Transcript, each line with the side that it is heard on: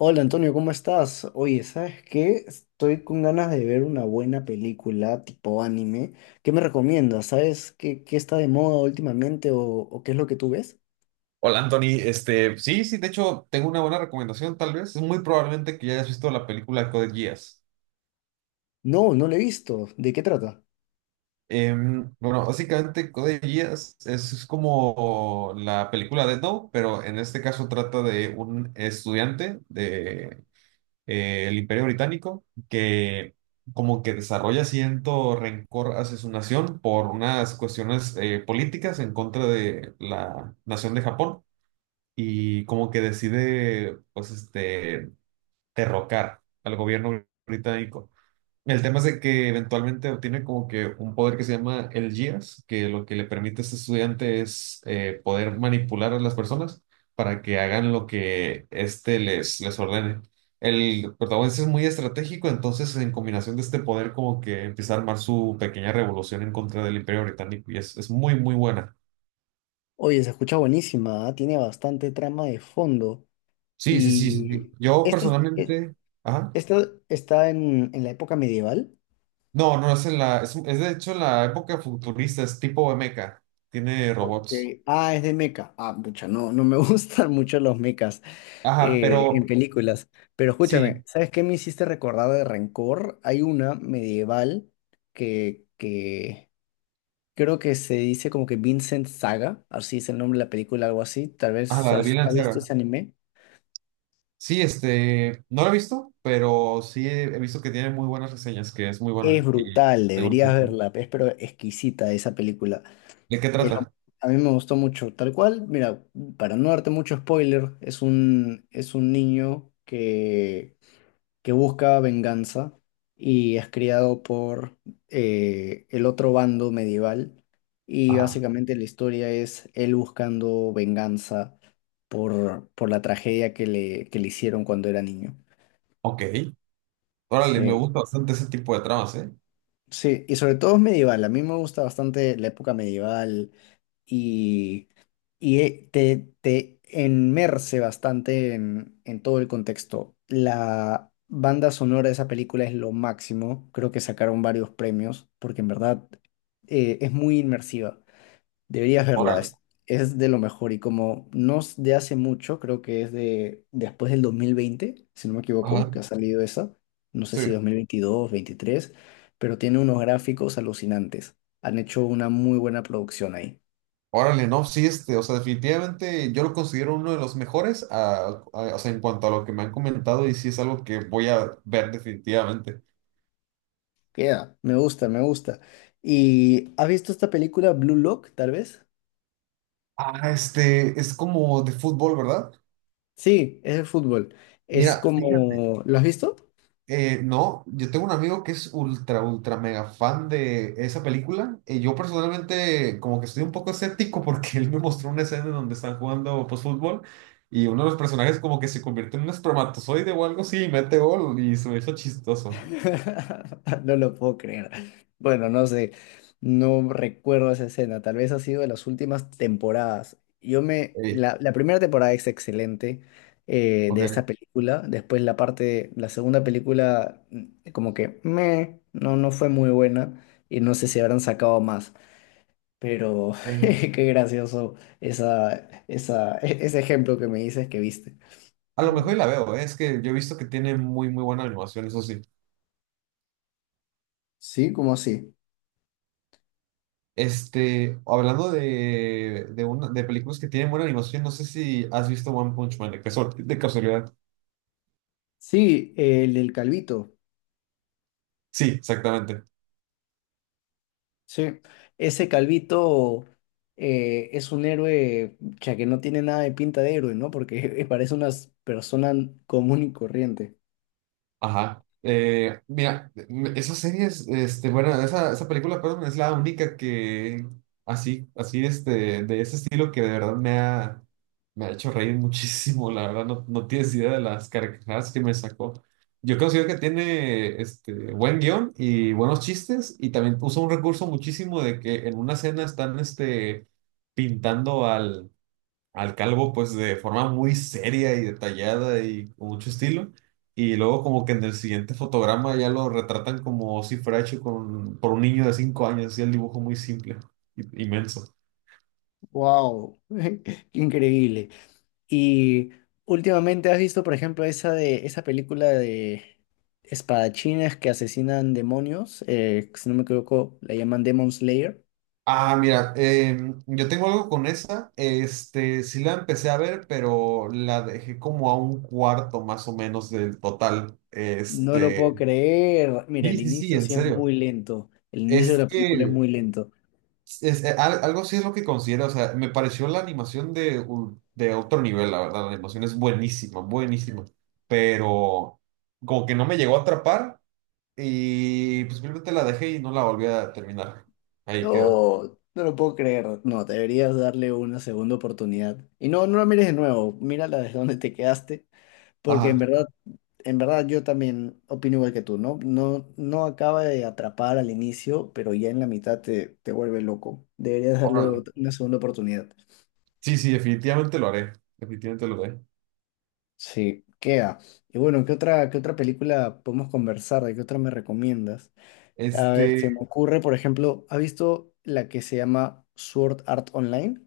left: Hola Antonio, ¿cómo estás? Oye, ¿sabes qué? Estoy con ganas de ver una buena película tipo anime. ¿Qué me recomiendas? ¿Sabes qué, qué está de moda últimamente o qué es lo que tú ves?
right: Hola Anthony, de hecho tengo una buena recomendación tal vez, es muy probablemente que ya hayas visto la película Code Geass.
left: No, no lo he visto. ¿De qué trata?
right: Bueno, básicamente Code Geass es como la película de No, pero en este caso trata de un estudiante de el Imperio Británico que como que desarrolla cierto rencor hacia su nación por unas cuestiones políticas en contra de la nación de Japón y como que decide, pues, derrocar al gobierno británico. El tema es de que eventualmente obtiene como que un poder que se llama el GIAS, que lo que le permite a este estudiante es poder manipular a las personas para que hagan lo que éste les ordene. El protagonista es muy estratégico, entonces en combinación de este poder como que empieza a armar su pequeña revolución en contra del Imperio Británico y es muy, muy buena.
left: Oye, se escucha buenísima, ¿ah? Tiene bastante trama de fondo.
right: Sí, sí, sí, sí. Sí.
left: Y
right: Yo
left: este, es- e-
right: personalmente... Ajá.
left: esta está en la época medieval.
right: No, no, es de hecho en la época futurista, es tipo mecha, tiene
left: Ok.
right: robots.
left: Ah, es de mecha. Ah, mucha, no, no me gustan mucho los mechas.
right: Ajá,
left: En
right: pero
left: películas. Pero
right: sí,
left: escúchame, ¿sabes qué me hiciste recordar de Rencor? Hay una medieval que creo que se dice como que Vincent Saga, así es el nombre de la película, algo así. Tal
right: ajá,
left: vez
right: la de
left: has,
right: Vinland
left: has visto
right: Saga.
left: ese anime.
right: Sí, no la he visto, pero he visto que tiene muy buenas reseñas, que es muy
left: Es
right: buena. Y
left: brutal,
right: tengo...
left: deberías verla, es pero exquisita esa película.
right: ¿De qué
left: Es lo-
right: trata?
left: a mí me gustó mucho. Tal cual, mira, para no darte mucho spoiler, es un niño que busca venganza y es criado por el otro bando medieval. Y
right: Ajá,
left: básicamente la historia es él buscando venganza por la tragedia que le hicieron cuando era niño.
right: ok. Órale, me
left: Sí,
right: gusta bastante ese tipo de tramas, ¿eh?
left: sí, y sobre todo es medieval. A mí me gusta bastante la época medieval, y, y te enmerce bastante en todo el contexto. La banda sonora de esa película es lo máximo, creo que sacaron varios premios, porque en verdad es muy inmersiva. Deberías verla,
right: Órale.
left: es de lo mejor, y como no es de hace mucho, creo que es de después del 2020, si no me equivoco,
right: Ajá,
left: que ha salido esa, no sé
right: sí.
left: si 2022, 23, pero tiene unos gráficos alucinantes. Han hecho una muy buena producción ahí.
right: Órale, no, sí, o sea, definitivamente yo lo considero uno de los mejores, o sea, en cuanto a lo que me han comentado y sí es algo que voy a ver definitivamente.
left: Queda, me gusta, me gusta. ¿Y has visto esta película Blue Lock, tal vez?
right: Ah, es como de fútbol, ¿verdad?
left: Sí, es de fútbol. Es
right: Mira, fíjate,
left: como... ¿Lo has visto?
right: no, yo tengo un amigo que es ultra mega fan de esa película y yo personalmente como que estoy un poco escéptico porque él me mostró una escena en donde están jugando pues fútbol y uno de los personajes como que se convierte en un espermatozoide o algo así y mete gol y se me hizo chistoso.
left: No lo puedo creer. Bueno, no sé, no recuerdo esa escena. Tal vez ha sido de las últimas temporadas. Yo me...
right: Eh,
left: La primera temporada es excelente de esta
right: ok.
left: película. Después la parte, la segunda película, no, no fue muy buena. Y no sé si habrán sacado más. Pero
right: Eh,
left: qué gracioso esa, ese ejemplo que me dices que viste.
right: A lo mejor y la veo, es que yo he visto que tiene muy, muy buena animación, eso sí.
left: Sí, ¿cómo así?
right: Hablando de películas que tienen buena animación, no sé si has visto One Punch Man, de casualidad.
left: Sí, el del Calvito.
right: Sí, exactamente.
left: Sí, ese Calvito es un héroe, ya que no tiene nada de pinta de héroe, ¿no? Porque parece una persona común y corriente.
right: Ajá. Mira, esa serie es, este, bueno, esa, película, perdón, es la única que así, de ese estilo que de verdad me ha hecho reír muchísimo, la verdad, no tienes idea de las carcajadas que me sacó. Yo considero que tiene, buen guión y buenos chistes y también usa un recurso muchísimo de que en una escena están, pintando al calvo pues de forma muy seria y detallada y con mucho estilo. Y luego como que en el siguiente fotograma ya lo retratan como si fuera hecho con, por un niño de 5 años, así el dibujo muy simple, inmenso.
left: ¡Wow! ¡Increíble! Y últimamente has visto, por ejemplo, esa película de espadachines que asesinan demonios, si no me equivoco, la llaman Demon Slayer.
right: Ah, mira, yo tengo algo con esa, sí la empecé a ver, pero la dejé como a un cuarto más o menos del total,
left: No lo puedo creer. Mira,
right: sí,
left: el
right: sí, sí,
left: inicio
right: en
left: sí es
right: serio,
left: muy lento. El inicio de
right: es
left: la película es
right: que
left: muy lento.
right: es- al- algo así es lo que considero, o sea, me pareció la animación de otro nivel, la verdad, la animación es buenísima, buenísima, pero como que no me llegó a atrapar y pues simplemente la dejé y no la volví a terminar. Ahí quedó.
left: No, no lo puedo creer. No, deberías darle una segunda oportunidad. Y no, no la mires de nuevo. Mírala desde donde te quedaste. Porque
right: Ajá,
left: en verdad yo también opino igual que tú, ¿no? No, no acaba de atrapar al inicio, pero ya en la mitad te, te vuelve loco. Deberías darle
right: órale.
left: una segunda oportunidad.
right: Sí, sí, definitivamente lo haré, definitivamente lo haré.
left: Sí, queda. Y bueno, qué otra película podemos conversar? ¿De qué otra me recomiendas? A ver, se
right: Este,
left: me ocurre, por ejemplo, ¿has visto la que se llama Sword Art Online?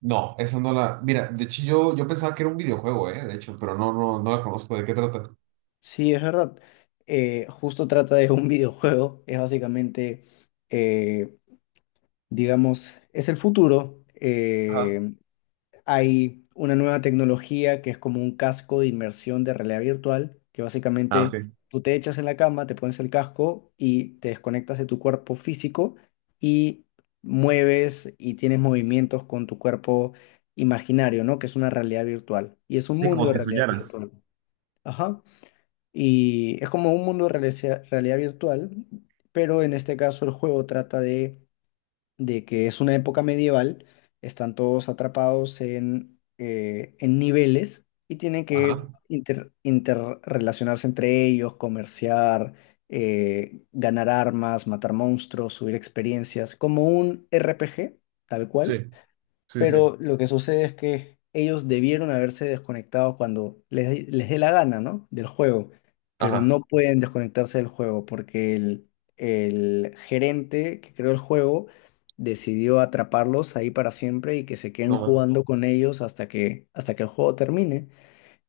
right: no, esa no la, mira, de hecho yo pensaba que era un videojuego, de hecho, pero no, no, no la conozco, ¿de qué trata?
left: Sí, es verdad. Justo trata de un videojuego. Es básicamente eh, digamos, es el futuro.
right: Ajá.
left: Hay una nueva tecnología que es como un casco de inmersión de realidad virtual, que
right: Ah, ok.
left: básicamente tú te echas en la cama, te pones el casco y te desconectas de tu cuerpo físico y mueves y tienes movimientos con tu cuerpo imaginario, ¿no? Que es una realidad virtual. Y es un
right: Sí,
left: mundo
right: como
left: de
right: si
left: realidad
right: soñaras.
left: virtual. Ajá. Y es como un mundo de realidad virtual, pero en este caso el juego trata de que es una época medieval, están todos atrapados en niveles y tienen que
right: Ajá.
left: interrelacionarse entre ellos, comerciar, ganar armas, matar monstruos, subir experiencias, como un RPG, tal cual,
right: Sí, sí, sí.
left: pero lo que sucede es que ellos debieron haberse desconectado cuando les dé la gana, ¿no? Del juego, pero
right: Ajá.
left: no pueden desconectarse del juego porque el gerente que creó el juego decidió atraparlos ahí para siempre y que se queden
right: No más.
left: jugando con ellos hasta que el juego termine.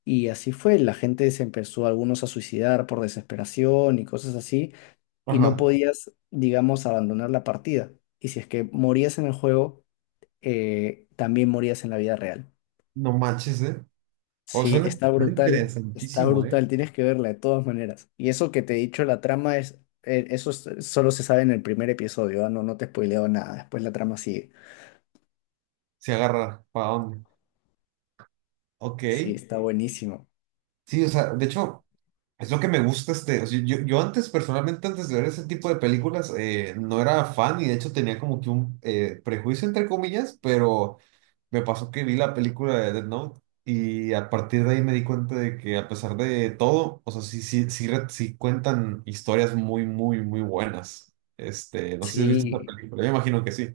left: Y así fue, la gente se empezó algunos a suicidar por desesperación y cosas así, y no
right: Ajá,
left: podías, digamos, abandonar la partida. Y si es que morías en el juego, también morías en la vida real.
right: no manches, ¿eh? O sea,
left: Sí,
right: suena
left: está
right: interesantísimo, ¿eh?
left: brutal, tienes que verla de todas maneras. Y eso que te he dicho, la trama es, solo se sabe en el primer episodio, ah, no, no te he spoileado nada, después la trama sigue.
right: Se agarra, ¿para dónde? Ok,
left: Sí, está buenísimo.
right: sí, o sea, de hecho, es lo que me gusta o sea, yo antes, personalmente, antes de ver ese tipo de películas, no era fan y de hecho tenía como que un prejuicio, entre comillas, pero me pasó que vi la película de Death Note y a partir de ahí me di cuenta de que a pesar de todo, o sea, sí, sí, sí, sí cuentan historias muy, muy, muy buenas. No sé si has visto esta
left: Sí,
right: película, yo me imagino que sí.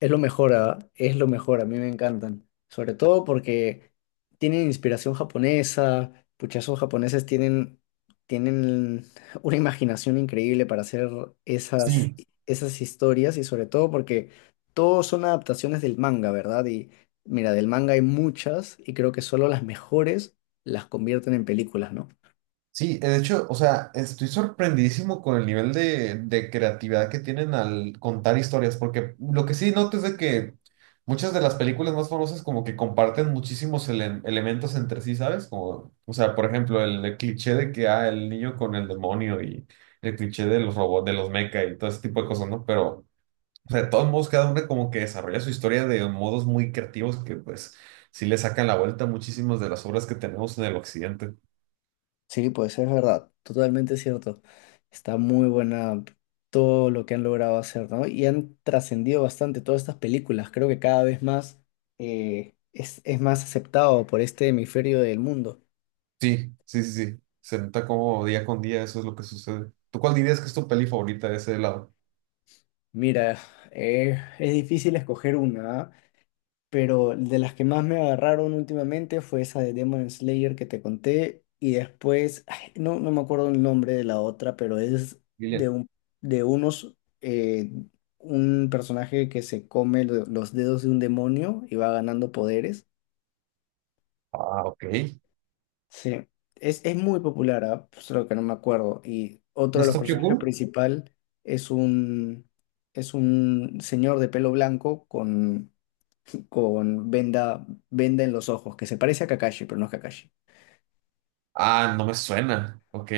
left: es lo mejor, ah, es lo mejor, a mí me encantan. Sobre todo porque tienen inspiración japonesa, pucha, esos japoneses tienen, tienen una imaginación increíble para hacer esas,
right: Sí,
left: esas historias y sobre todo porque todos son adaptaciones del manga, ¿verdad? Y mira, del manga hay muchas y creo que solo las mejores las convierten en películas, ¿no?
right: sí, de hecho, o sea, estoy sorprendidísimo con el nivel de creatividad que tienen al contar historias, porque lo que sí noto es de que muchas de las películas más famosas como que comparten muchísimos elementos entre sí, ¿sabes? Como, o sea, por ejemplo, el cliché de que, ah, el niño con el demonio y el cliché de los robots, de los mecha y todo ese tipo de cosas, ¿no? Pero, o sea, de todos modos, cada hombre como que desarrolla su historia de modos muy creativos que, pues, sí le sacan la vuelta a muchísimas de las obras que tenemos en el occidente.
left: Sí, pues es verdad, totalmente cierto. Está muy buena todo lo que han logrado hacer, ¿no? Y han trascendido bastante todas estas películas. Creo que cada vez más es más aceptado por este hemisferio del mundo.
right: Sí, sí, sí, sí. Se nota como día con día eso es lo que sucede. ¿Tú cuál dirías que es tu peli favorita de ese lado?
left: Mira, es difícil escoger una, ¿ah? Pero de las que más me agarraron últimamente fue esa de Demon Slayer que te conté, y después, ay, no, no me acuerdo el nombre de la otra, pero es de,
right: Gillian.
left: un, de un personaje que se come los dedos de un demonio y va ganando poderes.
right: Ah, ok.
left: Sí, es muy popular, ah, solo que no me acuerdo. Y otro
right: ¿No
left: de
right: es
left: los
right: Tokyo
left: personajes
right: Ghoul?
left: principal es un, es un señor de pelo blanco con venda en los ojos, que se parece a Kakashi, pero no es Kakashi.
right: Ah, no me suena. Ok.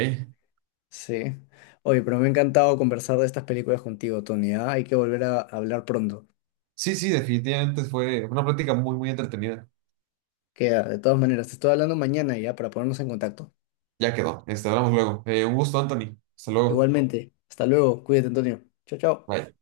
left: Sí. Oye, pero me ha encantado conversar de estas películas contigo, Tony. ¿Ah? Hay que volver a hablar pronto.
right: Sí, sí, definitivamente fue una plática muy, muy entretenida.
left: Queda, de todas maneras, te estoy hablando mañana ya para ponernos en contacto.
right: Ya quedó. Hablamos luego. Un gusto, Anthony. Hasta luego.
left: Igualmente, hasta luego. Cuídate, Antonio. Chao, chao.
right: Bye.